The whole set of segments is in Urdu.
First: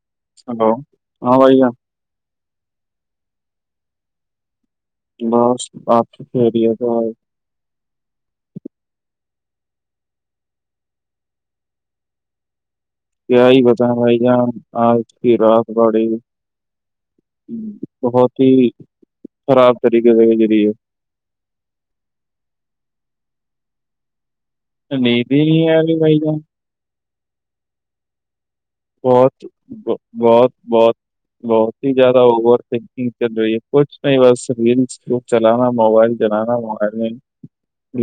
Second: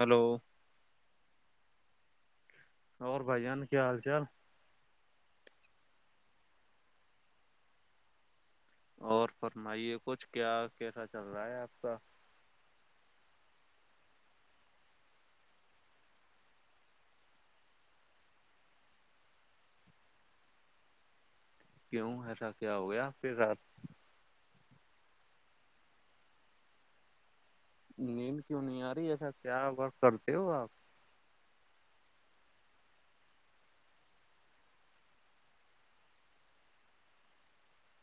ہلو ہلو ہاں بائی گا اور بھائی جان کیا حال چال بس بپی خھی رہ ہو تو آ [inaudible] اور فرمائیے کچھ کیا کیسا چل رہا ہے آپ کا کیا ہی بت بھائی جان آج کی رات بڑے گی بہت ہی خراب طریقے سے جیریی ہے کیوں ہےسا کیا ہو گیا پھر رات تو نہیں بھی نہیں بھ ج [inaudible] نیند کیوں نہیں آ رہی ایسا بہت کیا ا کرتے ہو بہت آپ بہت بہت ہی زیادہ اوور تھنکنگ چل رہی ہے کچھ نہیں بس ریلس [inaudible] چلانا موبائل جلانا موبائل میں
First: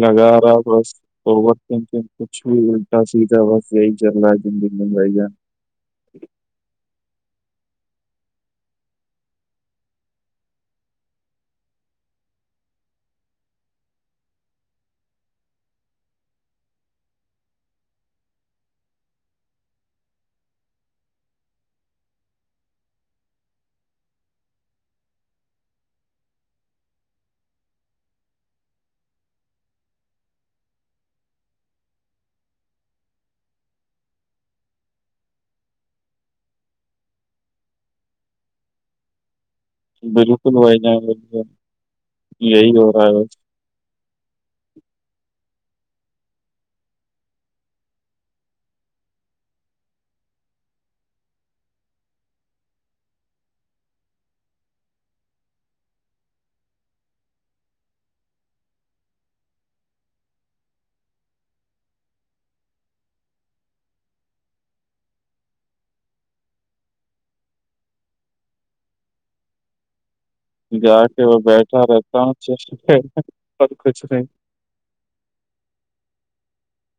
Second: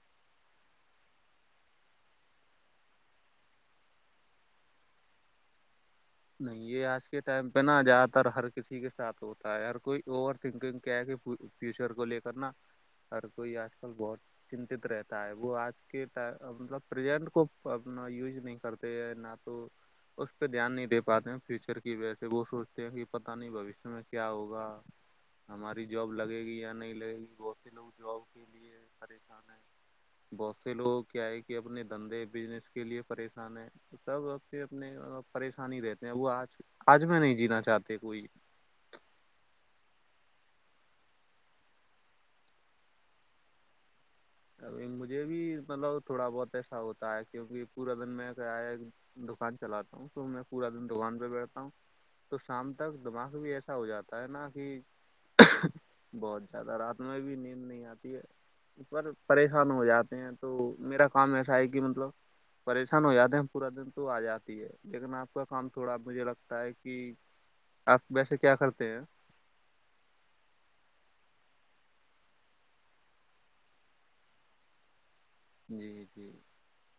لگا رہا بس اورقت کچھ بھی الٹا سیدھا بس یہی چل رہا ہے زندگی میں جے گا نہیں یہ آج کے ٹائم پہ نا زیادہ تر ہر کسی کے ساتھ ہوتا ہے ہر کوئی اوور تھنکنگ کیا ہے کہ فیوچر کو لے کر نا ہر کوئی آج کل بہت چنت رہتا ہے وہ آج کے مطلب پرزنٹ کو اپنا یوز نہیں کرتے ہیں نہ تو اس پہ دھیان نہیں دے پ پاتے ہیں فیوچر کی وجہ سے وہ سوچتے ہیں کہ پتاہ نہیں بوشیہ میں کیا ہوگا ہماری جاب لگے گی یا نہیں لگے گی بہت سے لوگ جاب کے لیے پریشان ہے بہت سے لوگ کیا ہے کہ اپنے دھندے بزنس کے لیے پریشان ہیں تبھر اپنے پریشانی رہتے ہیں وہ آج آج میں نہیں جینا چاہتے کوئی بالکل وہائی نہیں یہی ہو رہا ہے ابھی مجھے بھی مطلب تھوڑا بہت ایسا ہوتا ہے کیونکہ پورا دن میں کہ ہے دکان چلاتا ہوں تو میں پورا دن دکان پہ بیٹھتا ہوں تو شام تک دماغ بھی ایسا ہو جاتا ہے نا کہ بہت زیادہ رات میں بھی نیند نہیں آتی ہے ا پر پریشان ہو جاتے ہیں تو میرا کام ایسا ہے کہ مطلب پریشان ہو جاتے ہیں پورا دن تو آ جاتی ہے لیکن آپ کا کام تھوڑا مجھے لگتا ہے کہ آپ ویسے کیا کرتے ہیں جا کے وہ بیٹھا رہتا اور کچھ نہیں [inaudible] جی جی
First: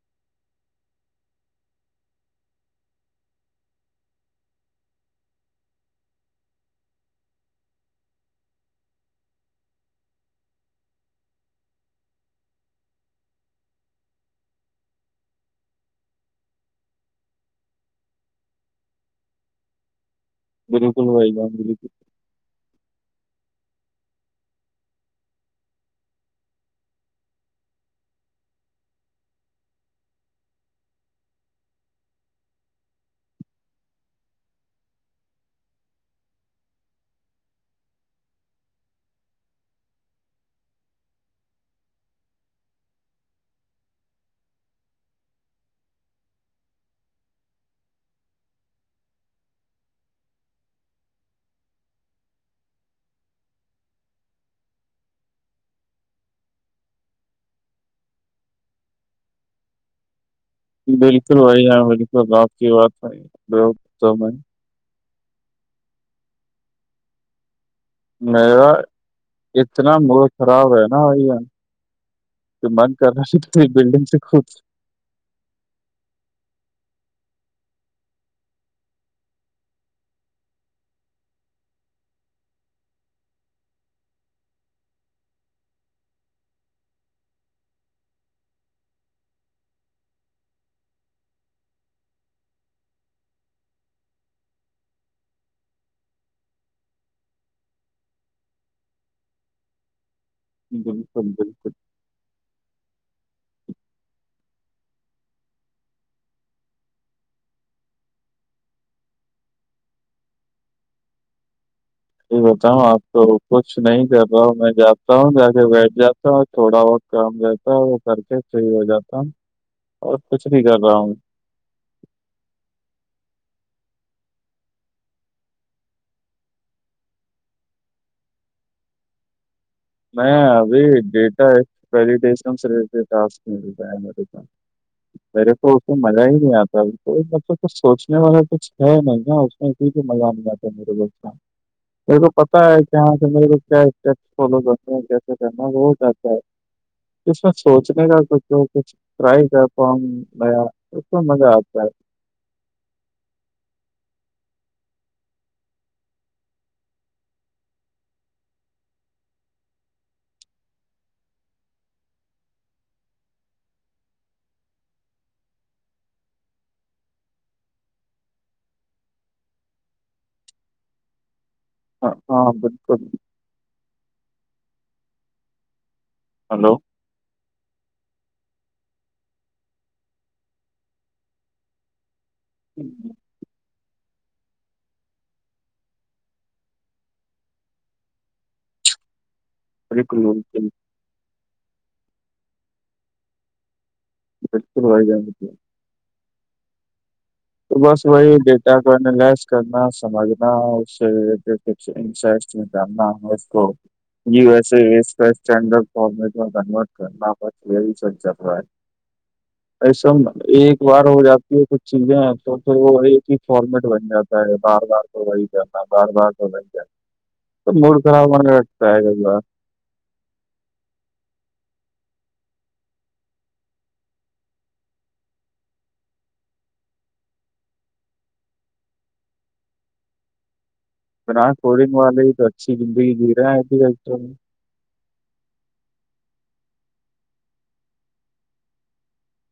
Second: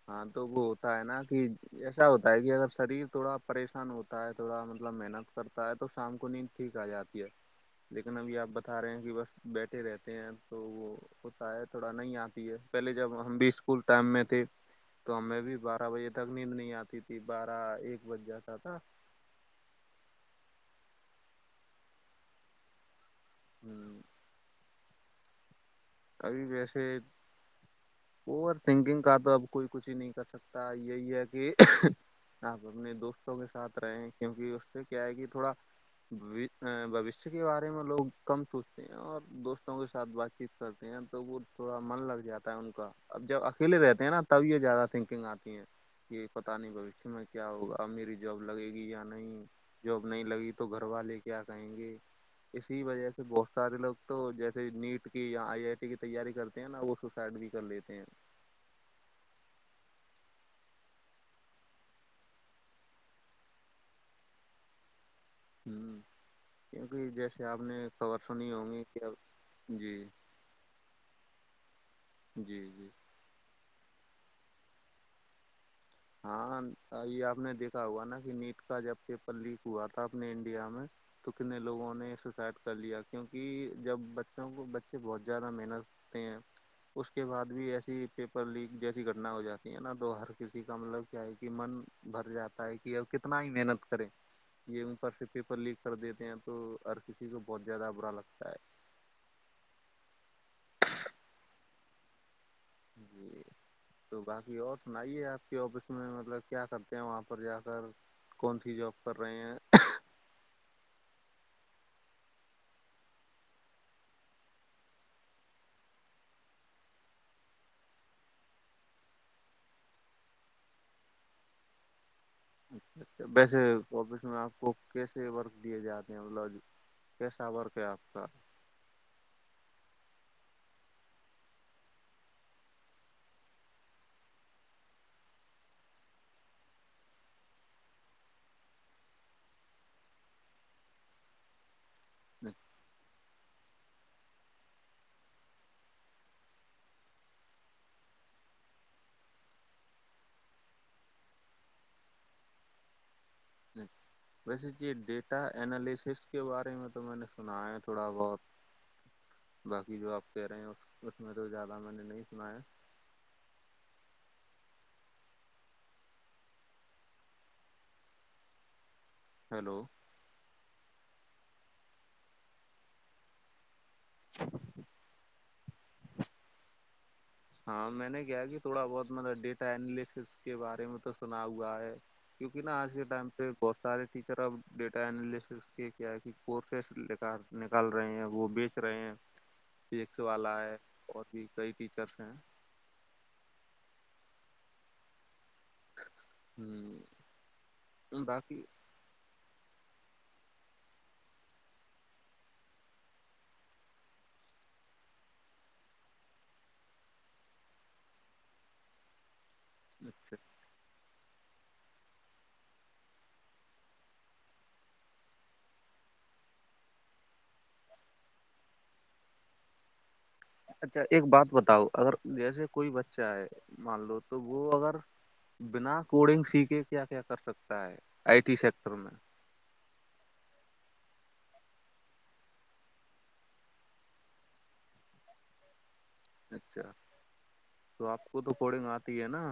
ہاں تو وہ ہوتا ہے نا کہ ایسا ہوتا ہے کہ اگر شریر تھوڑا پریشان ہوتا ہے تھوڑا مطلب محنت کرتا ہے تو شام کو نیند ٹھیک آ جاتی ہے لیکن ابھی آپ بتا رہے ہیں کہ بس بیٹھے رہتے ہیں تو وہ ہوتا ہے تھوڑا نہیں آتی ہے پہلے جب ہم بھی اسکول ٹائم میں تھے تو ہمیں بھی بارہ بجے تک نیند نہیں آتی تھی بارہ ایک بج جاتا تھا بالکل بھائی جان بالکل ہوں [inaudible] کبھی ویسے اوور تھنکنگ کا تو اب کوئی کچھ ہی نہیں کر سکتا یہی ہے کہ آپ اپنے دوستوں کے ساتھ رہے کیونکہ اس سے کیا ہے کہ تھوڑا بھشیہ کے بارے میں لوگ کم سوچتے ہیں اور دوستوں کے ساتھ بات چیت کرتے ہیں تو وہ تھوڑا من لگ جاتا ہے ان کا اب جب اکیلے رہتے ہیں نا تب یہ زیادہ تھنکنگ آتی ہیں یہ پتاہ نہیں بھشتی میں کیا ہوگا اب میری جاب لگے گی یا نہیں جاب نہیں لگی تو گھر والے کیا کہیں گے اسی وجہ سے بہت سارے لوگ تو جیسے نیٹ کہ یہاں آئی آئی ٹی کی تیاری کرتے ہیں نا وہ سوسائڈ بھی کر لیتے ہیں بالکل بھ ہ بالکل آپ کی بات بھائی ب تو میں ہوں کیونکہ جیسے آپ نے خبر سنی میرا ہگی کہ اب اتنا جی موڈ خراب ہے نا جی تو جی من کرنا ش بڈنگ سے خود ہاں یہ آپ نے دیکھا ہوا نا کہ نیٹ کا جب پیپر لیک ہوا تھا اپنے انڈیا میں تو کتنے لوگوں نے سوسائڈ کر لیا کیونکہ جب بچوں کو بچے بہت زیادہ محنت ت ہیں اس کے بعد بھی ایسی پیپر لیک جیسی گٹنا ہو جاتی ہے نا تو ہر کسی ھیک ہم لوگ کیا ہے کہ من بھر جاتا ہے کہ ا کتنا ہی محنت کرے یہ اوپر سے پیپر لیک کر دیتے ہیں تو ہر کسی کو بہت زیادہ برا لگتا ہے بالکل بالکل جی تو باقی اور سنائیے آپ کے آفس میں مطلب کیا کرتے ہیں وہاں پر جا کر کون سی جاب کر رہے ہیں یہ بتاؤ آپ تو کچھ نہیں کر رہا ہ میں جاتا ہوں جا کے بیٹھ جاتا ہوں تھوڑا بہت کام رہتا ہے وہ کر کے صحیح ہو جاتا ہوں اور کچھ بھی کر رہا ہوں اچھا اچھا ویسے آفس میں آپ کو کیسے ورک دیے جاتے ہیں لوج کیسا ورق ہے آپ کا میں ابھی ڈیٹالتا مے پ میرے تو اس میں مزہ ہی نہیں آتا مطب کچ سوچنے والا کچھ ہے نہیں ن ج م میر میر تو پتا ہے کہاں سے مے کیا اسٹی فالو کر سے کہنا وہ کہتا ہے اس میں سوچنے کا کچھ اور کچھ ٹرائی کرتا گیا اس مزہ آتا ہے [unintelligible] ویسے جی ڈیٹا انینالسس کے بارے میں تو میں نے سنا ہے تھوڑا بہت باقی جو آپ کہہ رہے ہیں اس اس میں تو زیادہ میں نے نہیں سنا ہے ہیلو ہاں ہاں بالکل بکل [unintelligible] ہلو ہاں میں نے کیا کہ تھوڑا بہت مطلب ڈیٹا انالسس کے بارے میں تو سنا ہوا ہے کیونکہ نا آج کے ٹائم سے بہت سارے ٹیچر اب ڈیٹا االسس کے کیا کہ کورسز لے کر کال رہے ہیں وہ بیچ رہے ہیں [unintelligible] فزکس والا بالکل ہے اور بھی کئی ٹیچرس ہیں بالکل وہ جا ہوں تو بس وہی بیٹا کرنا سمجھنا اس جاننا اس کو جی ویسے اس کو سٹینڈرڈ میں کنورٹ کرتا ہے ایسا اچھا ایک بار ہو جاتی ہے کچھ چیزیں تو تو وہ ایک ہی فارمیٹ بن جاتا ہے بار بار تو وہی جانا بار بار تو وہی جا موڈ خراب آنے رگتا ہے اللہ اچھا ایک بات بتاؤ اگر جیسے کوئی بچہ ہے مان لو تو وہ اگر بنا کوڈنگ سیکھے کیا کیا کر سکتا ہے آئی ٹی سیکٹر میں بن کوڈنگ والے ہی تو اچھی زندگی جی رہے ہیں ابھیٹر میں اچھا تو آپ کو تو پڈنگ آتی ہے نا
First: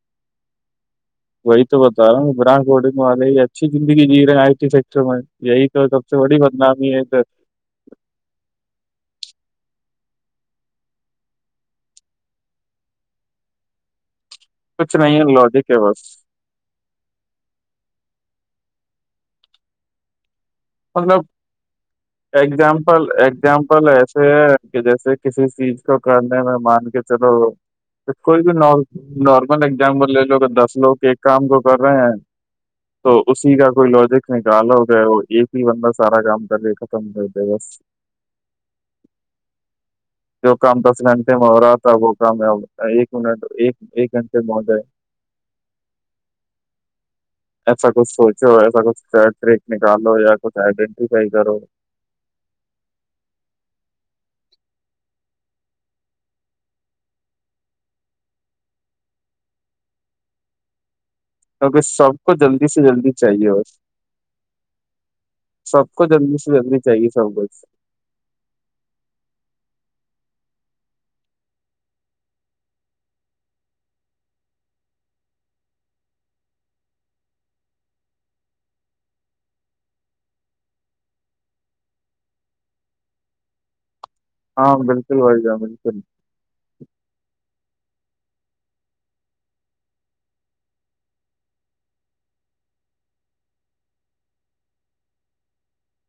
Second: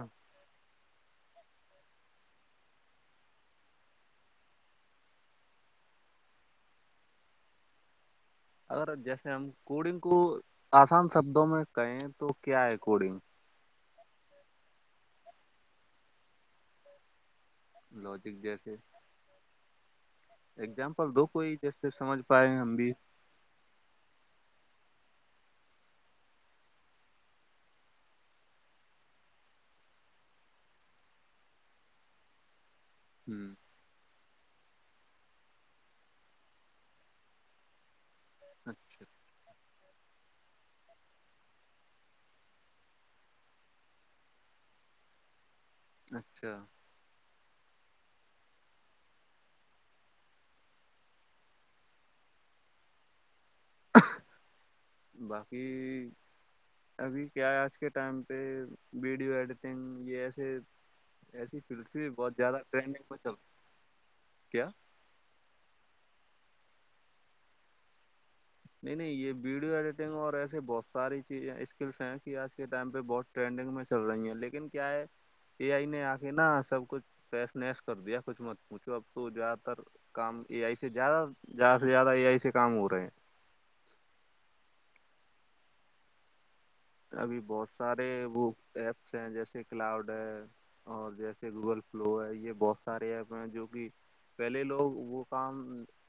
وہی تو بتا رہا ب والے یہ اچھی زندگی جی رہے ہیں آئی فیکٹر میں یہی تو سب سے بڑی بدنامی ہے اگر جیسے ہم کوڈنگ کو آسان شبدوں میں کہیں تو کیا ہے کوڈنگ کچھ نہیں ہے لوجی کے بس لوجک جیسے اگزامپل مطلب دو کوئی جیسے سمجھ پائے ہم بھی اگزامپل اگزامپ پل ایسے ہیں کہ جیسے کسی چیز کو کرنے میں مان کے چلو کوئی بھی نارمل ایگزامپل لے لو کہ دس لوگ ایک کام کو کر رہے ہیں تو ہ اسی کا کوئی لوجک نہیں کال ہو گ ہے وہ ایک بندہ سارا کام کرے ختم کرتے بس اچھا ج جو کام دس گھنٹے میں ہو رہا تھا وہ کام ایک منٹ ایک ایک گھنٹے میں ہو جائے ھم اچھا ایسا کچھ سوچو ایسا کچھ ٹریک نکالو یا کچھ آئیڈینٹیفائی کرو باقی ابھی کیا ہے آج کے ٹائم پہ ویڈیو ایڈیٹنگ یہ ایسے ایسی چ کیونکہ سب بہت کو زیادہ جلدی سے ٹرینڈنگ پ جلدی چل چاہیے بس کیا سب کو جلدی سے جلدی چاہیے سب سے نہیں نہیں یہ ویڈیو ایڈیٹنگ اور ایسسی بہت ساری چیزیں اسکلس ہیں کہ آج کے ٹائم پہ بہت ٹرینڈنگ میں چل رہی ہیں لیکن کیا ہے سی آئی نے آ کے نا سب کچھ فیش نس کر دیا کچھ مت پوچھو اب تو زیادہ تر کام اے آئی سے زیادہ زیادہ سے زیادہ اے آئی سے کام ہو رہے ہیں ہاں بالکل وائی گا بالکل ابھی بہت سارے وہ ایپس ہیں جیسے کلاؤڈ ہے اور جیسے گوگل فلو ہے یہ بہت سارے ایپ ہیں جو کہ پہلے لوگ وہ کام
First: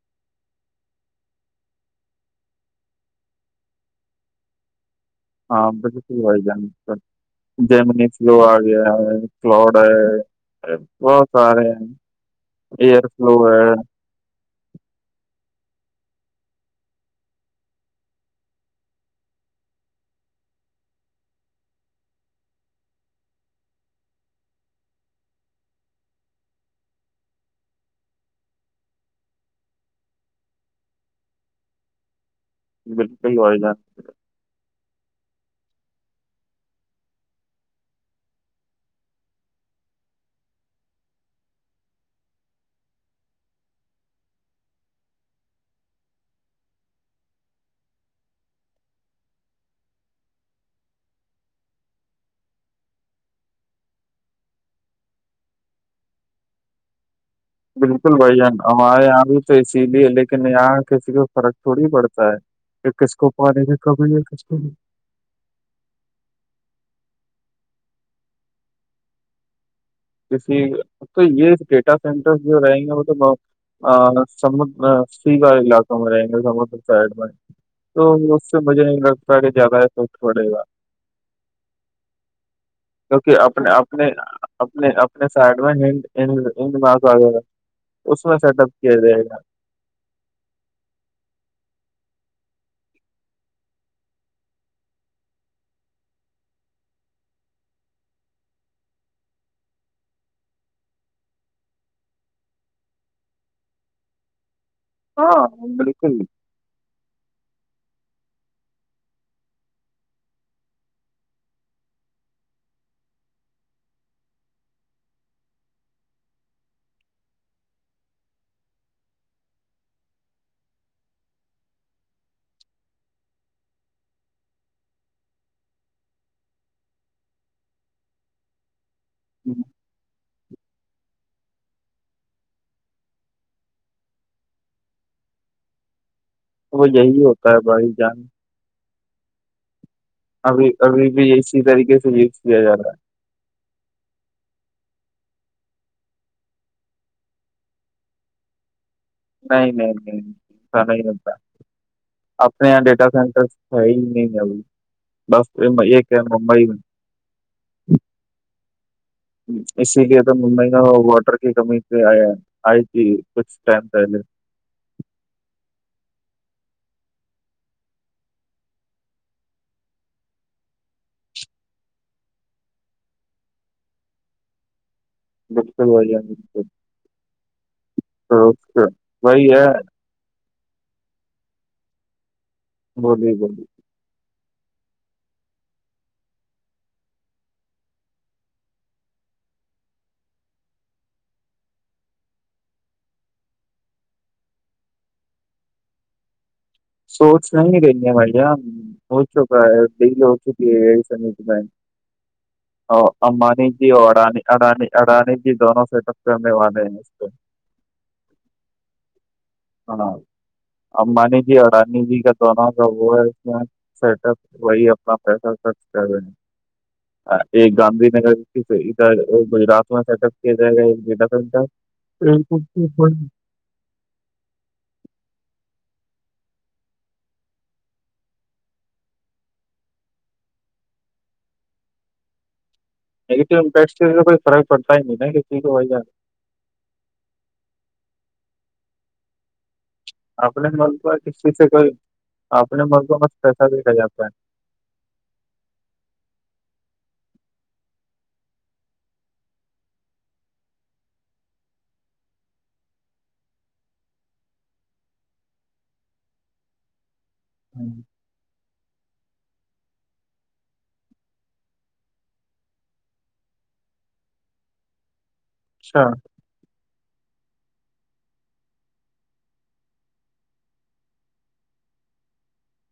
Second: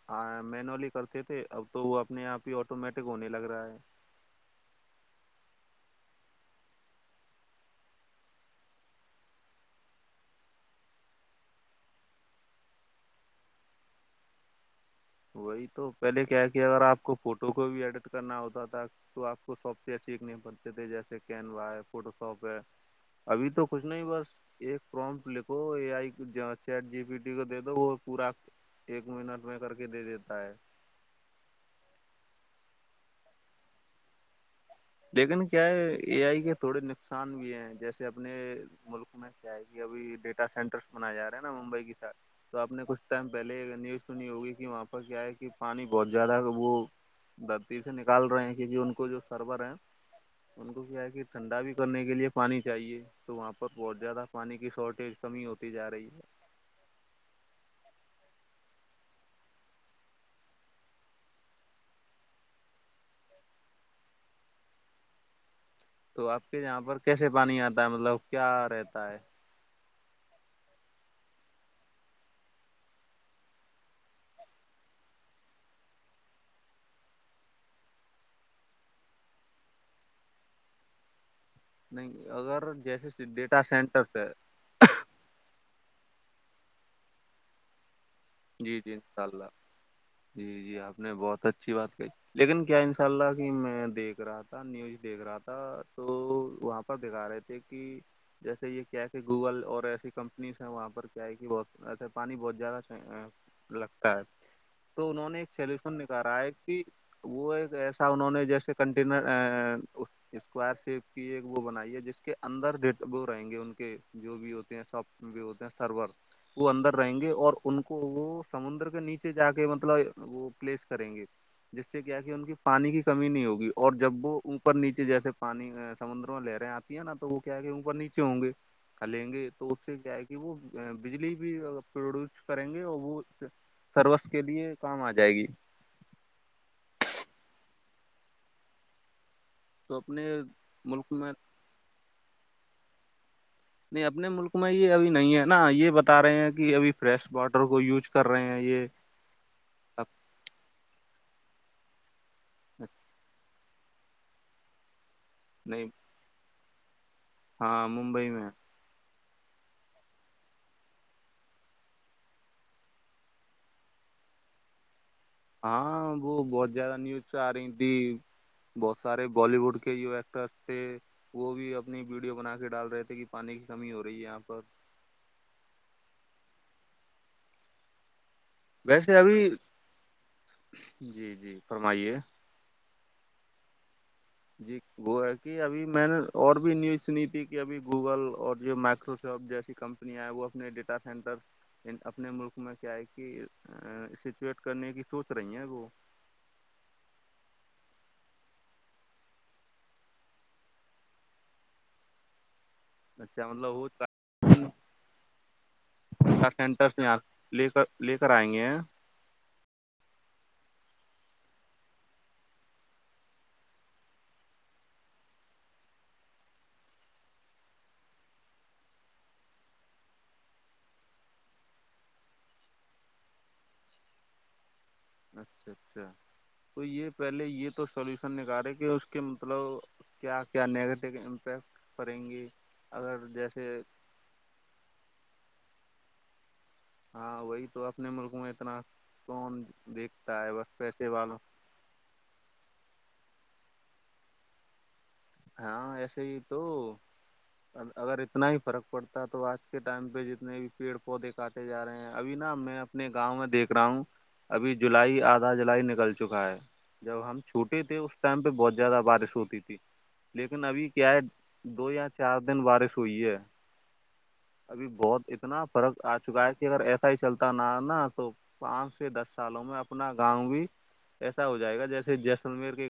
ہاں مینولی کرتے تھے اب تو وہ اپنے آپ ہی آٹومیٹک ہونے لگ رہا ہے ہاں بسے س ہو جائان س جیمنی فلو آ گیا ہے فلڈ ہے بہت سارے ہیں ایئر فلو ہے وہی تو پہلے کیا کیا اگر آپ کو فوٹو کو بھی ایڈٹ کرنا ہوتا تھا تو آپ کو ساپ سے سیکھنے پڑتے تھے جیسے کینرا ہے فوٹو شاپ ہے ابھی تو کچھ نہیں بس ایک فونٹ لکھو اے آئی چٹ جی پ ٹی کو دے دو وہ پورا ایک منٹ میں کر کے دے دیتا ہے بالکی ہو گا لیکن کیا ہے اے آئی کے تھوڑے نقصان بھی ہیں جیسے اپنے ملک میں کیا ہے کہ ابھی ڈیٹا سینٹرس بنایا جا ہے نا ممبئی کی سات تو آپ نے کچھ ٹائم پہلے نیوز سنی ہوگی کہ وہاں پر کیا ہے کہ پانی بہت زیادہ وہ دتی سے نکال رہے ہیں کیونکہ ان کو جو سرور ہے ان کو کیا ہے کہ ٹھنڈا بھی کرنے کے لیے پانی چاہیے تو وہاں پر بہت زیادہ پانی کی شارٹیج کمی ہوتی جا رہی ہے بالکل بھ جان ہمارے یہاں بھی تو اسی لیے لیکن یہاں کسی کو فرق تھوڑی پڑتا ہے یہ کس کو پے میں کبھی کس کو نہیں تو آپ کے یہاں پر کیسے پانی آتا ہے مطلب کیا رہتا ہے جسی تو یہ ڈیٹا سینٹر جو رہیں گے وہ تو آ بہت- سم کار للاقم وے سمدر تو اس سے مجھے نہیں لگتا کہ زیادہ فقت پڑے گا نہیں اگر جیسے کیونکہ ڈیٹا اپنے سینٹر اپنے پہ اپنے اپنے سائڈ میں ہڈ مک وہ اس میں سیٹ اپ جی جی کیا جائے انشاء گا اللہ جی جی آپ نے بہت اچھی بات کہی لیکن کیا ان شاء اللہ کہ میں دیکھ رہا تھا نیوز دیکھ رہا تھا تو وہاں پر دکھا رہے تھے کہ جیسے یہ کیا کہ گوگل اور ایسی کمپنیز ہیں وہاں پر کیا ہے کہ بہت ایسے پانی بہت زیادہ لگتا ہے تو انہوں نے ایک ہاں سلوشن بالکل نکالا ہے کہ وہ ایک ایسا انہوں نے جیسے کنٹینر اسکوائر شیپ کی ایک وہ بنائی ہے جس کے اندر ڈ وہ رہیں گے ان کے جو بھی ہوتے ہیں سب بھی ہوتے ہیں سرور وہ اندر رہیں گے اور ان کو وہ سمندر کے نیچے جا کے مطلب وہ پلیس کریں گے جس سے کیا کہ ان کی پانی کی کمی نہیں ہوگی اور جب وہ اوپر نیچے جیس پانی سمندروں لے رہے ہیں آتے تی نہ تو وہ کیا کے اوپر نیچے ہوں گے لیں گے تو اس سے کیا ہے کہ وہ بجلی بھی پروڈیوس کریں گے اور وہ سروس کے لیے کام آ جائے گی وہ یہی ہوتا ہے بڑی جان تو اپنے ابھی ملک ابھی بھی میں اسی طریقے سے یوز کیا جا رہا ہے نہیں اپنے ملک میں یہ ابھی نہیں ہے نا یہ بتا رہے ہیں کہ ابھی فریش واٹر کو یوج کر رہے ہیں یہ نہیں نہیں نہیں ایا نہیں ہوتا اپنے یہاں ڈیٹا سینٹر ہے نہیں بس نہیں یہ کہ ممبئی میں ہاں ممبئی میں اسی لیے تو مہینہ واٹر کی کمی پ آ آئی تھی کچھ ٹائم پہلے ہاں وہ بہت زیادہ نیوز سے آ رہی تھی بسارے بیوڈ کے جو ایکٹے وہ بھی اپنی ویڈیو بنا کے ڈال رہے تھے کہ پانی کی کمی ہو رہی ہے یہاں پر بالکل بیا بالکل تو ویسے ابھی وہی ہے جی جی فرمائیے بولی بولی جی وہ ہے کہ ابھی میں نے اور بھی نیوز سنی تھی کہ ابھی گوگل اور جو مائیکروسافٹ جیسی کمپنی اپ وہ اپنے ڈیٹا سینٹر اپنے ملک میں کیا ہے کہ سچویٹ کرنے کی سوچ رہی ہیں وہ سوچ نہیں رہے بھ ہو چکا ہے ڈیل ہو چکی ہے ای میں اچھا امبانی مطلب جی وہ اور اڈانی اڈانی اڈانی جی دونوں سے ڈیٹا میں والے ہیں سینٹر اس یہاں پہ لے کر لے کر آئیں گے ہاں امبانی جی ارانی جی کا دونوں کا وہ ہے اس سٹ اپ وہی اپنا پیسہ خرچ کر رہے ہیں ایک گاندھی نگر ادھر گجرات میں سیٹ اپ کیا جائے گا ایک ڈیٹا سٹر اچھا اچھا تو یہ پہلے یہ تو سلیوشن نکالارے کہ اس کے مطلب کیا کیا نگیٹیو امپیکٹ پڑیں گی گیویکئی فرق پڑتا ہی نہیں ہےا کسی کو وہی ہے ہاں وہی تو اپنے ملک میں اتنا کون دیکھتا ہے اپنے بس ملک پیسے کا والوں کسی سے ک [unintelligible] اپنے مردوں مس پیسہ بھیے لے جاتا ہے ہاں ایسے ہی تو اگر اتنا ہی فرق پڑتا ہے تو آج کے ٹائم پہ جتنے بھی پیڑ پودے کاٹے جا رہے ہیں ابھی نا میں اپنے گاؤں میں دیکھ رہا ہوں ابھی جولائی آدھا جولائی نکل چکا ہے جب ہم چ ٹوٹے ہے تھے اس ٹائم پہ بہت زیادہ بارش ہوتی تھی لیکن ابھی کیا ہے دو یا چار دن بارش ہوئی ہے ابھی بہت اتنا فرق اچھا آ چکا ہے کہ اگر ایسا ہی چلتا ن نا تو پانچ سے دس سالوں میں اپنا گاؤں بھی ایسا ہو جائے گا جیسے جیسلمیر کے